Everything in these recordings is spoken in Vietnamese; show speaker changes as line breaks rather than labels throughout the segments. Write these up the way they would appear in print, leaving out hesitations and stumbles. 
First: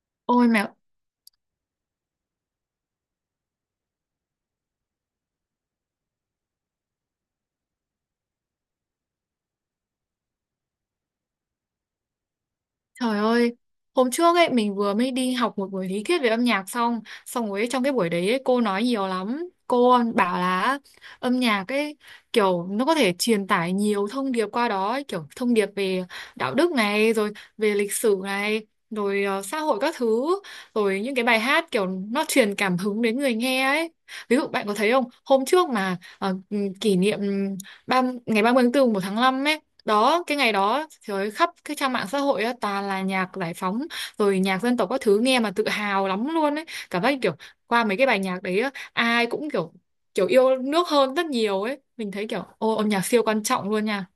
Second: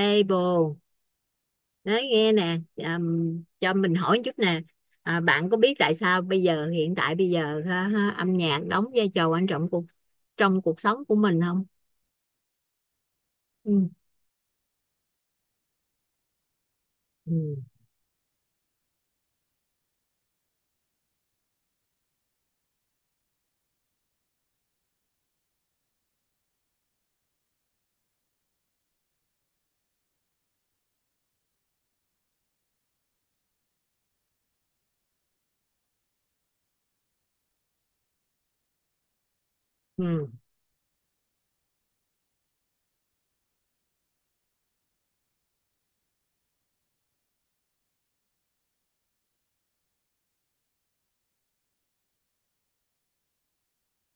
Ê
Ôi mẹ,
bồ, nói nghe nè, cho mình hỏi chút nè. À, bạn có biết tại sao bây giờ hiện tại bây giờ, ha, ha, âm nhạc đóng vai trò quan trọng trong cuộc sống của mình không?
trời ơi,
Ừ.
hôm trước ấy mình vừa mới đi học một buổi lý thuyết về âm nhạc xong, xong
Ừ.
rồi ấy, trong cái buổi đấy ấy, cô nói nhiều lắm. Cô bảo là âm nhạc ấy kiểu nó có thể truyền tải nhiều thông điệp qua đó, ấy, kiểu thông điệp về đạo đức này, rồi về lịch sử này, rồi xã hội các thứ, rồi những cái bài hát kiểu nó truyền cảm hứng đến người nghe ấy. Ví dụ bạn có thấy không, hôm trước mà kỷ niệm ngày 30 tháng 4, một tháng 5 đó,
Ừ.
cái ngày đó trời ơi, khắp cái trang mạng xã hội á toàn là nhạc giải phóng rồi nhạc dân tộc các thứ nghe mà tự hào lắm luôn ấy, cảm giác như kiểu qua mấy cái bài nhạc đấy á, ai cũng kiểu kiểu yêu nước hơn rất nhiều ấy, mình thấy kiểu ô âm nhạc siêu quan trọng luôn nha.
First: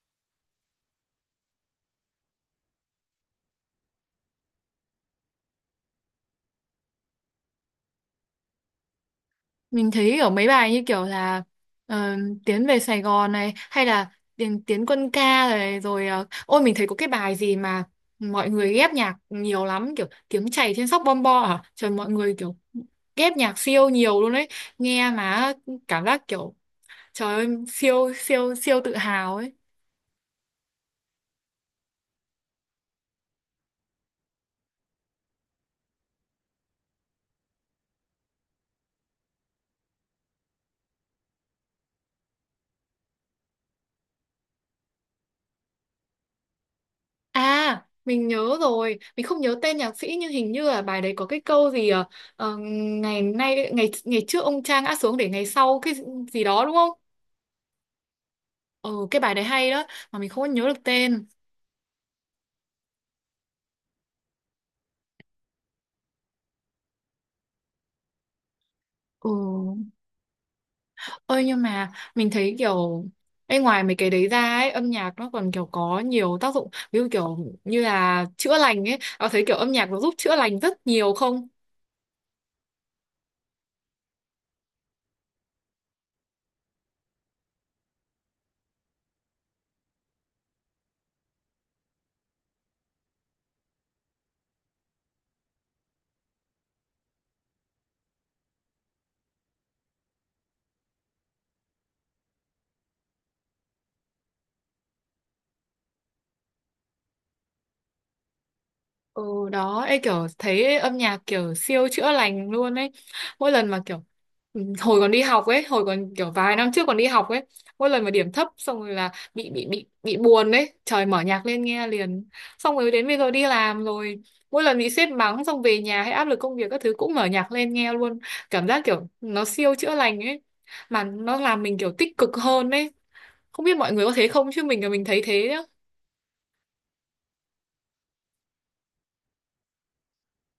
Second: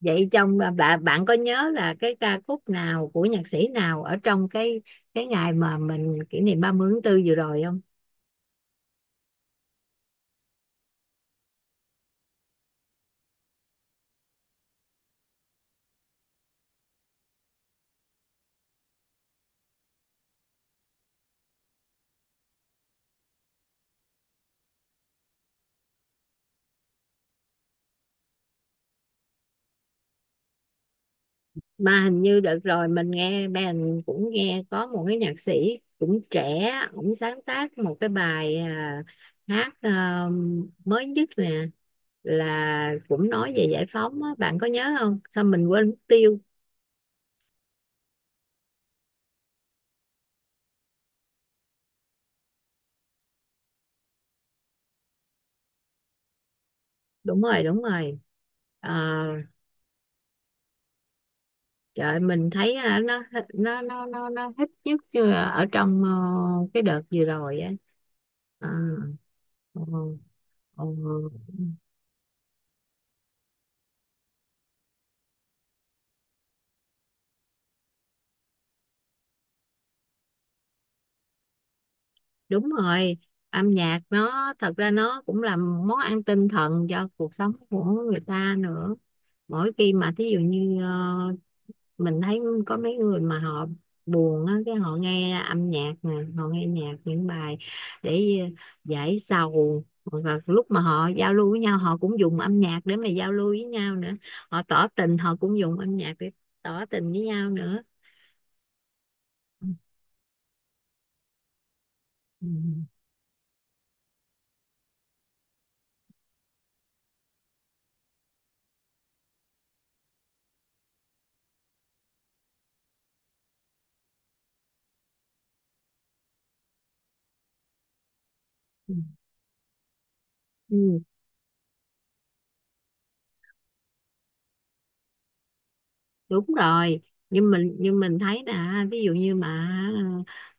Vậy bạn bạn có nhớ là cái ca khúc nào của nhạc sĩ nào ở trong cái ngày mà mình kỷ niệm 30 tháng tư vừa rồi không?
Mình thấy ở mấy bài như kiểu là ờ, Tiến về Sài Gòn này hay là Tiến quân ca này rồi ôi mình thấy có cái bài gì mà mọi người ghép nhạc nhiều lắm kiểu tiếng chảy trên sóc bom bo à, trời mọi người kiểu ghép nhạc siêu nhiều luôn đấy, nghe mà cảm giác kiểu trời ơi siêu siêu siêu tự hào ấy.
Mà hình như đợt rồi mình cũng nghe có một cái nhạc sĩ cũng trẻ, ổng sáng tác một cái bài, hát, mới nhất nè, là cũng nói về giải phóng á. Bạn có nhớ không? Sao mình quên mất tiêu.
À mình nhớ rồi, mình không nhớ tên nhạc sĩ nhưng hình như là bài đấy có cái câu gì ngày nay ngày ngày trước ông Trang ngã xuống để ngày sau cái gì đó đúng không.
Đúng rồi, đúng rồi.
Ừ, cái
À.
bài đấy hay đó mà mình không có nhớ được tên.
Trời ơi, mình thấy nó thích nhất chưa ở trong cái đợt vừa rồi á. À.
Ừ.
Ờ. Ờ.
Ơi nhưng mà mình thấy kiểu ê, ngoài mấy cái đấy ra ấy, âm nhạc nó còn kiểu có nhiều tác dụng ví dụ kiểu như là chữa lành ấy. Có thấy kiểu âm nhạc nó giúp chữa lành rất nhiều không?
Đúng rồi. Âm nhạc nó thật ra nó cũng là món ăn tinh thần cho cuộc sống của người ta nữa. Mỗi khi mà thí dụ như mình thấy có mấy người mà họ buồn á, cái họ nghe âm nhạc nè, họ nghe nhạc những bài để giải sầu. Và lúc mà họ giao lưu với nhau họ cũng dùng âm nhạc để mà giao lưu với nhau nữa. Họ tỏ tình họ cũng dùng âm nhạc để tỏ tình với nhau nữa.
Ừ đó, ấy kiểu thấy âm nhạc kiểu siêu chữa
Ừ.
lành luôn ấy. Mỗi lần mà kiểu ừ, hồi còn đi học ấy, hồi còn kiểu vài năm trước còn đi học ấy, mỗi lần mà điểm thấp xong rồi là bị buồn ấy, trời mở nhạc lên nghe liền. Xong rồi đến bây giờ đi làm rồi, mỗi lần bị sếp mắng xong về nhà hay áp lực công việc các thứ cũng mở nhạc lên nghe luôn. Cảm giác kiểu nó siêu chữa lành ấy,
Ừ.
mà nó làm mình kiểu tích cực hơn ấy. Không biết mọi người có thế không chứ mình là mình thấy thế.
Đúng rồi. Nhưng mình thấy là ví dụ như mà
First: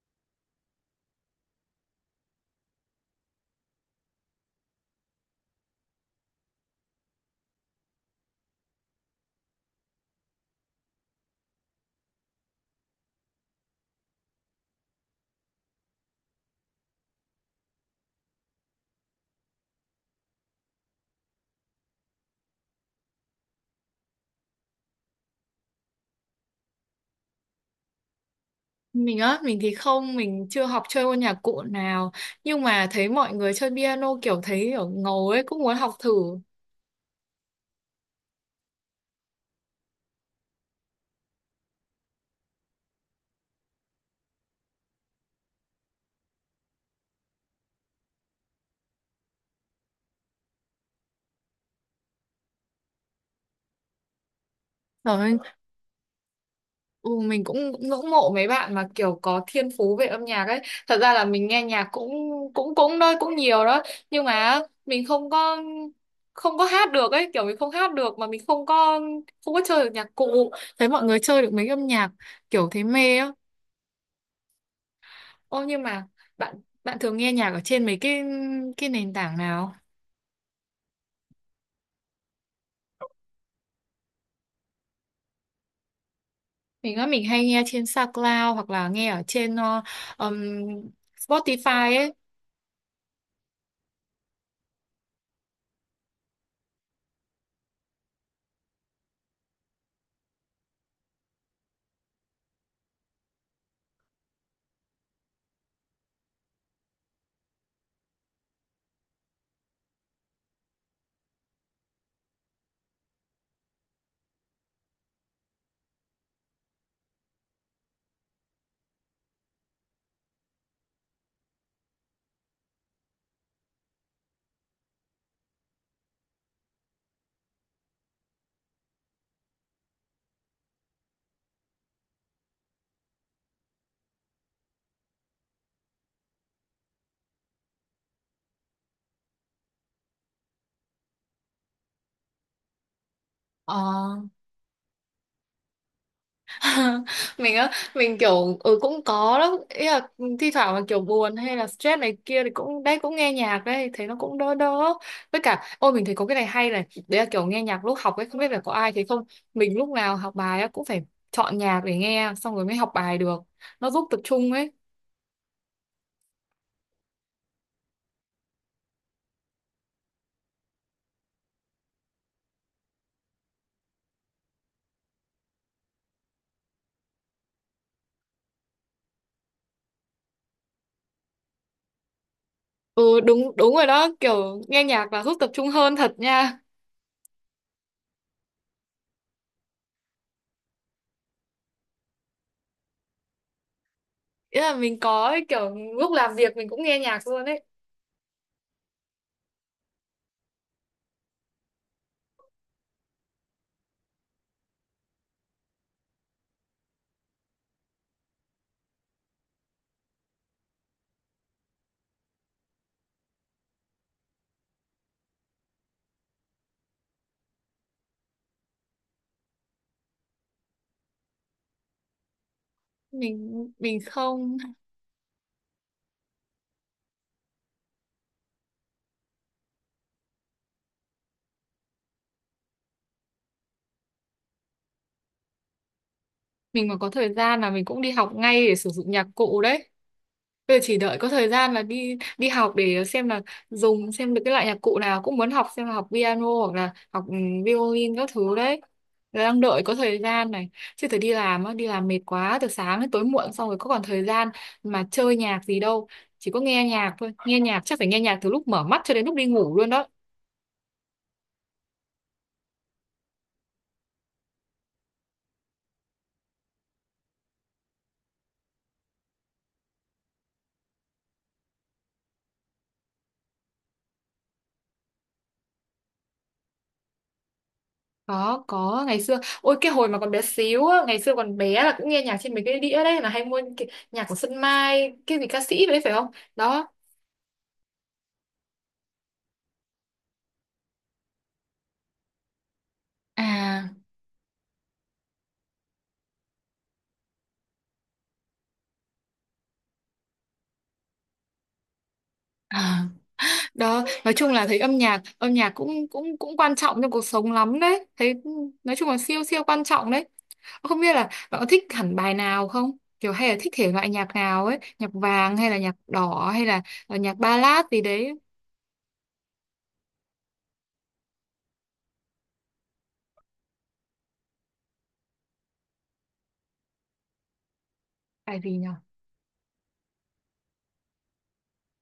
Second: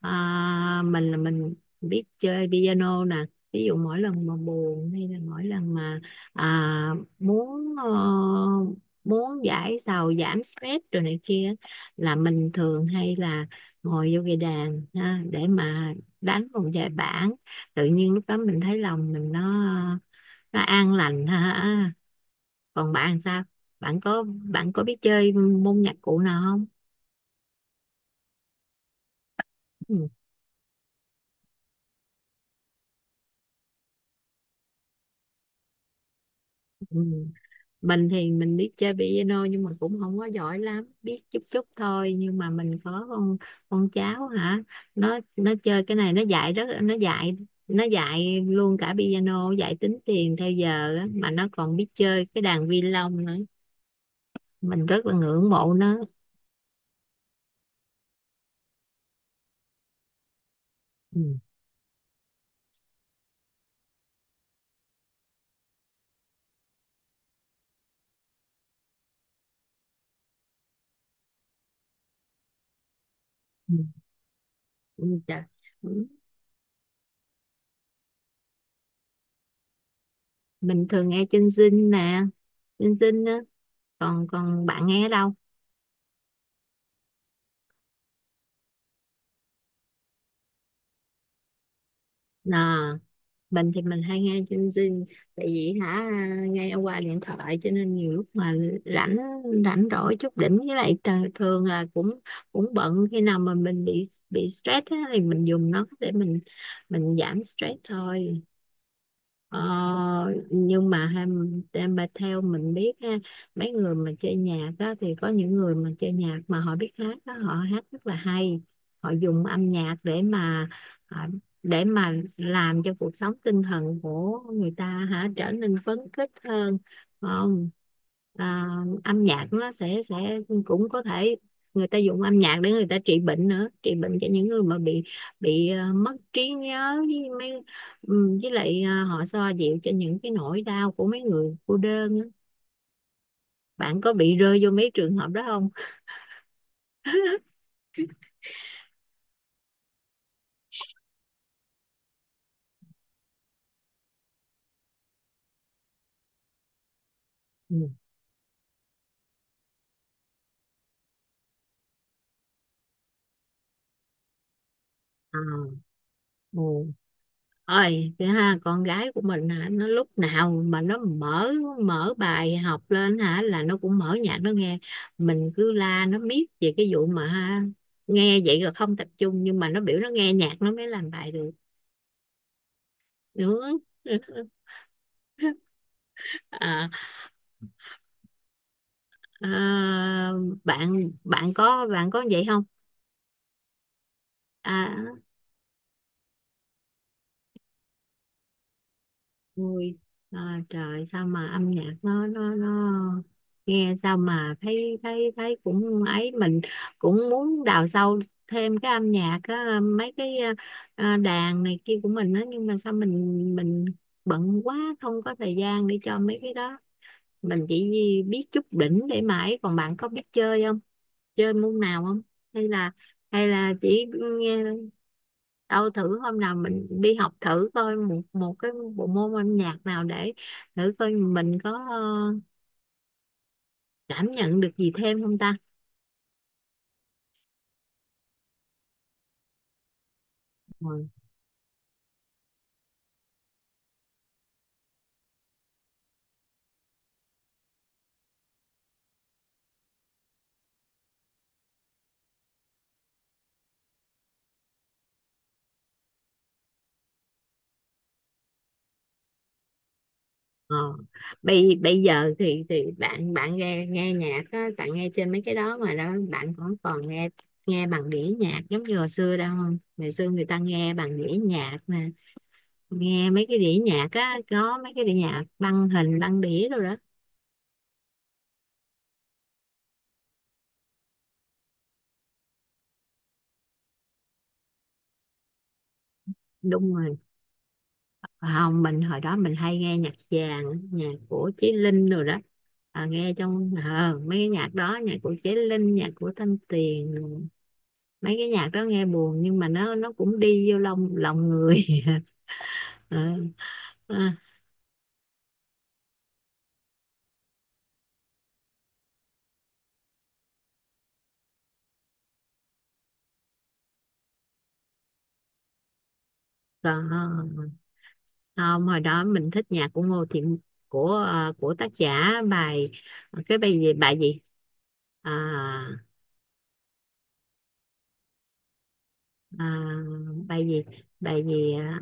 mình biết chơi piano nè. Ví dụ mỗi lần mà buồn, hay là mỗi lần mà muốn muốn giải sầu, giảm stress rồi này kia, là mình thường hay là ngồi vô cái đàn ha, để mà đánh một vài bản. Tự nhiên lúc đó mình thấy lòng mình nó an lành ha. Còn bạn sao? bạn có Bạn có biết chơi môn nhạc cụ nào không?
Mình á, mình thì
Ừ.
không, mình chưa học chơi môn nhạc cụ nào. Nhưng mà thấy mọi người chơi piano kiểu thấy kiểu ngầu ấy, cũng muốn học thử
Ừ. Mình thì mình biết chơi piano nhưng mà cũng không có giỏi lắm, biết chút chút thôi. Nhưng mà mình có con cháu hả, nó chơi cái này, nó dạy luôn cả piano, dạy tính tiền theo giờ á, mà nó còn biết chơi cái đàn violon nữa. Mình rất là
rồi.
ngưỡng mộ nó.
Ừ, mình cũng ngưỡng mộ mấy bạn mà kiểu có thiên phú về âm nhạc ấy. Thật ra
Ừ.
là mình nghe nhạc cũng cũng cũng thôi, cũng nhiều đó. Nhưng mà mình không có hát được ấy, kiểu mình không hát được mà mình không có chơi được nhạc cụ. Thấy mọi người chơi được mấy âm nhạc kiểu thấy mê á.
Ừ. Ừ. Trời.
Ô nhưng
Ừ.
mà bạn bạn thường nghe nhạc ở trên mấy cái nền tảng nào?
Mình thường nghe trinh Zing nè, trinh Zing á. Còn còn bạn nghe ở đâu?
Mình á, mình hay nghe trên SoundCloud hoặc là nghe ở trên ừm, Spotify ấy.
Nà, mình thì mình hay nghe trên Zing, tại vì hả nghe qua điện thoại, cho nên nhiều lúc mà rảnh rảnh rỗi chút đỉnh, với lại thường là cũng cũng bận. Khi nào mà mình bị stress á, thì mình dùng nó để mình giảm stress thôi. Ờ, nhưng mà em bà theo mình biết ha, mấy người mà chơi nhạc á, thì có những người mà chơi nhạc mà họ biết hát đó, họ hát rất là hay. Họ dùng âm nhạc để mà à, để mà làm cho cuộc sống tinh thần của người ta hả trở nên phấn khích hơn, phải không? À, âm nhạc nó sẽ cũng có thể, người ta dùng âm nhạc để người ta trị bệnh nữa, trị bệnh cho những người mà bị mất trí nhớ với mấy... Ừ, với lại họ xoa dịu cho những cái nỗi đau của mấy người cô đơn á.
Ờ.
Bạn có bị rơi vô mấy trường hợp đó không?
Mình á, mình kiểu ừ, cũng có đó, ý là thi thoảng mà kiểu buồn hay là stress này kia thì cũng đấy cũng nghe nhạc đấy, thấy nó cũng đỡ đỡ. Với cả ôi mình thấy có cái này hay này, đấy là kiểu nghe nhạc
Ừ.
lúc học ấy, không biết là có ai thấy không. Mình lúc nào học bài á cũng phải chọn nhạc để nghe xong rồi mới học bài được. Nó giúp tập trung ấy.
À. Ừ. Ôi, thế ha, con gái của mình hả, nó lúc nào mà nó mở mở bài học lên hả là nó cũng mở nhạc nó nghe. Mình cứ la nó miết về cái vụ mà ha, nghe vậy rồi không tập trung, nhưng mà nó biểu nó nghe nhạc nó mới làm bài được.
Ừ đúng đúng
Đúng.
rồi đó, kiểu nghe nhạc là giúp tập trung hơn thật nha.
À. À. bạn bạn có Bạn có vậy không?
Ý là mình
À.
có ấy, kiểu lúc làm việc mình cũng nghe nhạc luôn đấy.
Ôi, trời sao mà âm nhạc nó nghe sao mà thấy thấy thấy cũng ấy, mình cũng muốn đào sâu thêm cái âm nhạc á, mấy cái đàn này kia của mình á, nhưng mà sao mình bận quá không có thời gian để cho mấy cái đó. Mình chỉ biết chút đỉnh để mà ấy. Còn bạn có biết chơi không, chơi môn nào không, hay là,
Mình mình
chỉ nghe?
không,
Đâu thử hôm nào mình đi học thử coi một một cái bộ môn âm nhạc nào, để thử coi mình có cảm nhận được gì thêm không ta.
mình mà có thời gian là mình cũng đi học ngay để sử dụng nhạc cụ đấy. Bây giờ chỉ
Ừ.
đợi có thời gian là đi đi học để xem là dùng xem được cái loại nhạc cụ nào, cũng muốn học xem là học piano hoặc là học violin các thứ đấy. Là đang đợi có thời gian này. Chứ phải đi làm á, đi làm mệt quá từ sáng đến tối muộn xong rồi có còn thời gian mà chơi nhạc gì đâu. Chỉ có nghe nhạc thôi. Nghe nhạc chắc phải nghe nhạc từ lúc mở mắt cho đến lúc đi ngủ luôn đó.
Ờ. bây bây giờ thì bạn bạn nghe nghe nhạc á, bạn nghe trên mấy cái đó mà đó, bạn còn còn nghe nghe bằng đĩa nhạc giống như hồi xưa đâu không? Ngày xưa người ta nghe bằng đĩa nhạc nè, nghe mấy cái đĩa nhạc á, có mấy cái đĩa nhạc, băng hình, băng đĩa rồi đó.
Có, ngày xưa ôi cái hồi mà còn bé xíu á, ngày xưa còn bé là cũng nghe nhạc trên mấy cái đĩa đấy, là hay mua cái nhạc của Xuân Mai, cái gì ca sĩ đấy phải không, đó.
Đúng rồi. Không, mình hồi đó mình hay nghe nhạc vàng, nhạc của Chí Linh rồi đó, à, nghe trong
À,
mấy cái nhạc đó, nhạc của Chí Linh, nhạc của Thanh Tuyền. Mấy cái nhạc đó nghe buồn nhưng mà nó cũng đi vô lòng lòng người.
à,
Ờ,
đó
ờ,
nói chung là thấy âm nhạc cũng cũng cũng quan trọng trong cuộc sống lắm đấy thấy, nói chung là siêu siêu quan trọng đấy. Không biết là bạn có thích hẳn bài nào không, kiểu hay là thích thể loại nhạc nào ấy, nhạc vàng hay là nhạc đỏ hay là nhạc
Còn
ballad gì đấy.
không, hồi đó mình thích nhạc của Ngô Thiện, của của tác giả bài, cái bài gì, bài gì? À.
Bài gì nhỉ.
À. Bài gì, bài gì? À.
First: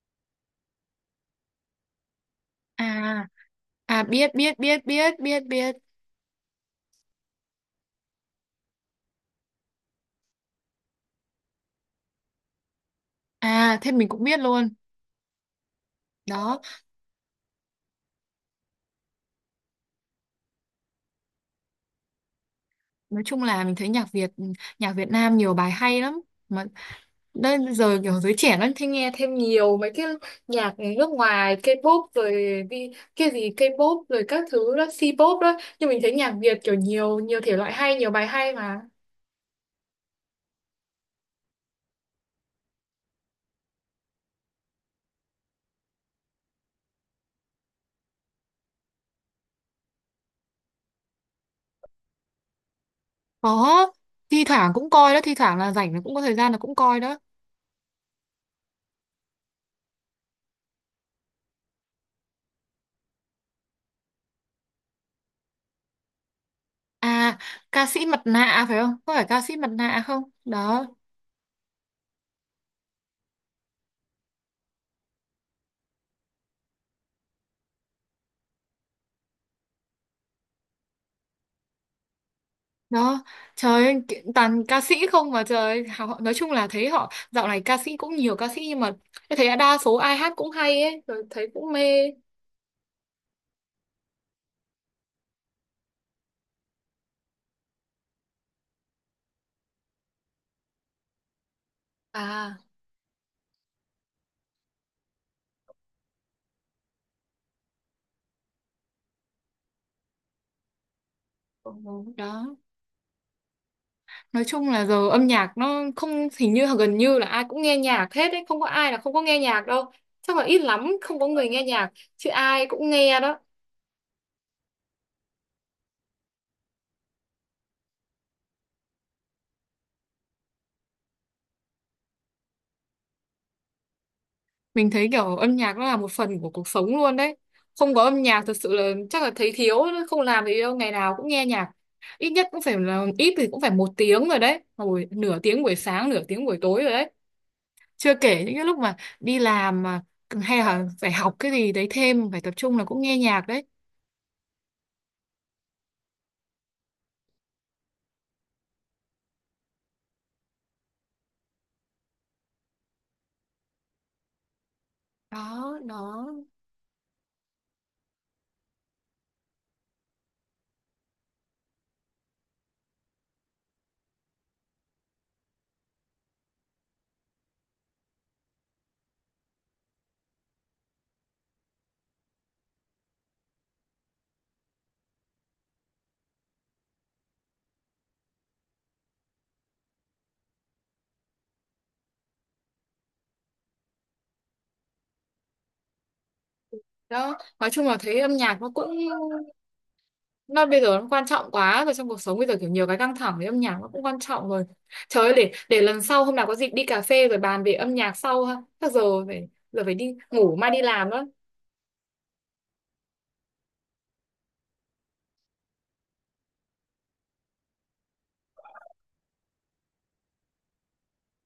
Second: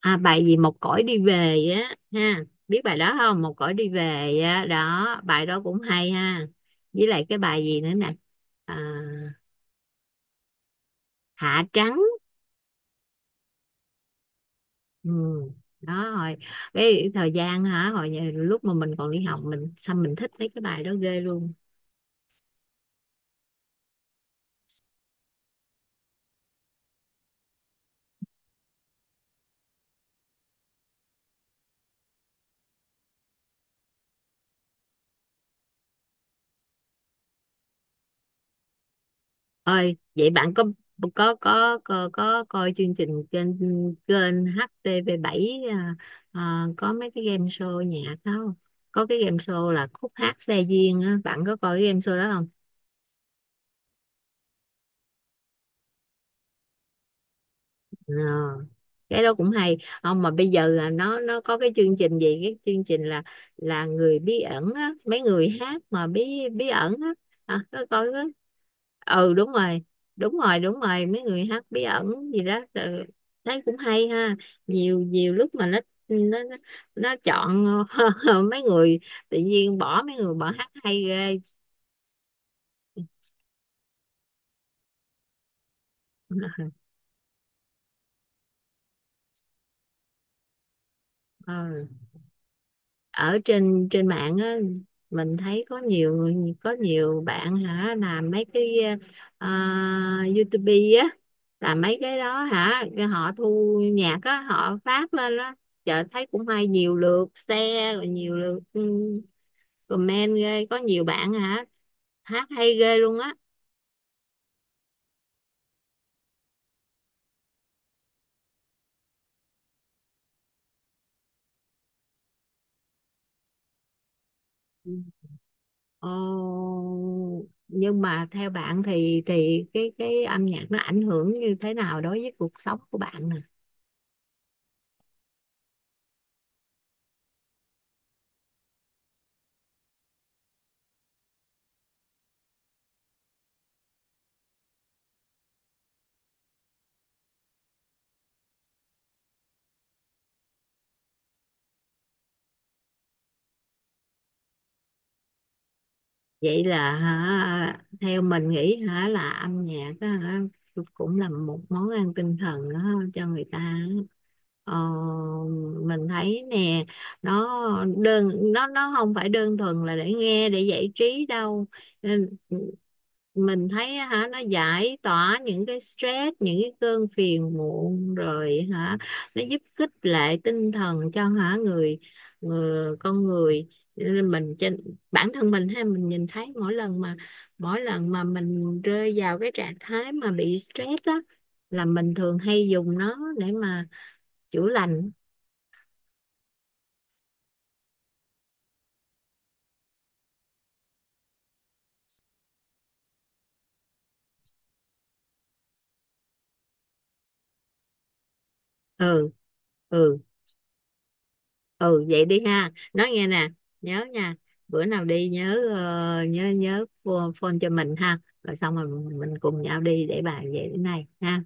À, bài gì, "Một cõi đi về" á ha, biết bài đó
À,
không? "Một cõi đi
à biết
về"
biết
á
biết
đó,
biết biết
bài đó
biết.
cũng hay ha. Với lại cái bài gì nữa nè? À, "Hạ trắng".
À, thế mình cũng biết luôn.
Ừ. Đó rồi.
Đó,
Cái thời gian hả, hồi lúc mà mình còn đi học, mình sao mình thích mấy cái bài đó ghê luôn.
nói chung là mình thấy nhạc Việt Nam nhiều bài hay lắm. Mà đây giờ kiểu giới trẻ nó thích nghe thêm nhiều mấy cái nhạc nước ngoài, K-pop rồi đi cái gì K-pop rồi các thứ đó, C-pop đó. Nhưng mình thấy nhạc Việt kiểu nhiều nhiều thể loại hay, nhiều bài hay mà.
Ơi, vậy bạn có, có coi chương trình trên kênh HTV7, có mấy cái game show nhạc đó không? Có cái game show là "Khúc hát xe duyên" á, bạn có coi cái game show đó?
Có, thi thoảng cũng coi đó, thi thoảng là rảnh là cũng có thời gian là cũng coi đó.
À, cái đó cũng hay. Không, mà bây giờ là nó có cái chương trình gì, cái chương trình là người bí ẩn á, mấy người hát mà bí bí ẩn á?
À,
À, có
ca
coi
sĩ mặt
đó.
nạ phải không? Có phải
Ừ,
ca
đúng
sĩ mặt
rồi,
nạ không?
đúng rồi, đúng
Đó.
rồi. Mấy người hát bí ẩn gì đó, ừ, thấy cũng hay ha. Nhiều nhiều lúc mà nó nó nó chọn mấy người, tự nhiên bỏ mấy người bỏ, hát hay ghê.
Đó, trời ơi, toàn ca sĩ không mà, trời ơi, họ nói chung là thấy họ dạo này ca sĩ cũng nhiều ca sĩ nhưng mà em thấy đa số ai hát cũng hay ấy, rồi thấy cũng
Ờ.
mê.
Ở trên trên mạng á, mình thấy có nhiều người, có nhiều bạn hả làm mấy cái ờ, YouTube á, làm mấy cái đó
À,
hả, cái họ thu nhạc á họ phát lên á, chợ thấy cũng hay, nhiều lượt share rồi nhiều lượt comment ghê. Có nhiều bạn hả
ừ,
hát
đó.
hay ghê luôn á.
Nói chung là giờ âm nhạc nó không, hình như gần như là ai cũng nghe nhạc hết ấy, không có ai là không có nghe nhạc đâu. Chắc là ít lắm không có người nghe nhạc, chứ ai cũng nghe đó.
Ừ. Ồ, nhưng mà theo bạn thì cái âm nhạc nó ảnh hưởng như thế nào đối với cuộc sống của bạn nè?
Mình thấy kiểu âm nhạc nó là một phần của cuộc sống luôn đấy. Không có âm nhạc thật sự là chắc là thấy thiếu, không làm gì đâu, ngày nào cũng nghe nhạc. Ít nhất cũng phải là ít thì cũng phải một tiếng rồi đấy. Rồi nửa tiếng buổi sáng, nửa tiếng buổi tối rồi đấy. Chưa kể những cái lúc mà đi làm mà hay là phải học cái gì đấy thêm, phải tập trung là cũng nghe nhạc đấy.
Vậy là hả, theo mình nghĩ hả, là âm nhạc á hả, cũng là một món ăn tinh thần á, cho người ta á. ờ,
Đó,
mình
đó,
thấy nè, nó nó không phải đơn thuần là để nghe, để giải trí đâu. Ừ, mình thấy á hả, nó giải tỏa những cái stress, những cái cơn phiền muộn rồi hả. Nó giúp khích lệ tinh thần cho hả người, người con người. Nên mình, trên bản thân mình ha, mình nhìn thấy mỗi lần mà mình rơi vào cái trạng thái mà bị stress á, là mình thường hay dùng nó để mà chữa lành.
đó. Nói chung là thấy âm nhạc nó cũng, mà bây giờ nó quan trọng quá rồi, trong cuộc sống bây giờ kiểu nhiều cái căng thẳng với âm nhạc nó cũng quan trọng rồi. Trời ơi để lần sau hôm nào có dịp đi cà phê rồi bàn về âm nhạc sau ha. Chắc giờ
Ừ.
phải giờ phải đi
Ừ.
ngủ mai đi làm đó.
Ừ. Vậy đi ha, nói nghe nè, nhớ nha, bữa nào đi nhớ nhớ nhớ phone cho mình ha, rồi xong rồi mình cùng nhau đi để bàn về cái này ha.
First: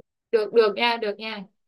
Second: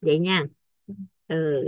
Vậy nha.
Được được nha, được nha.
Ừ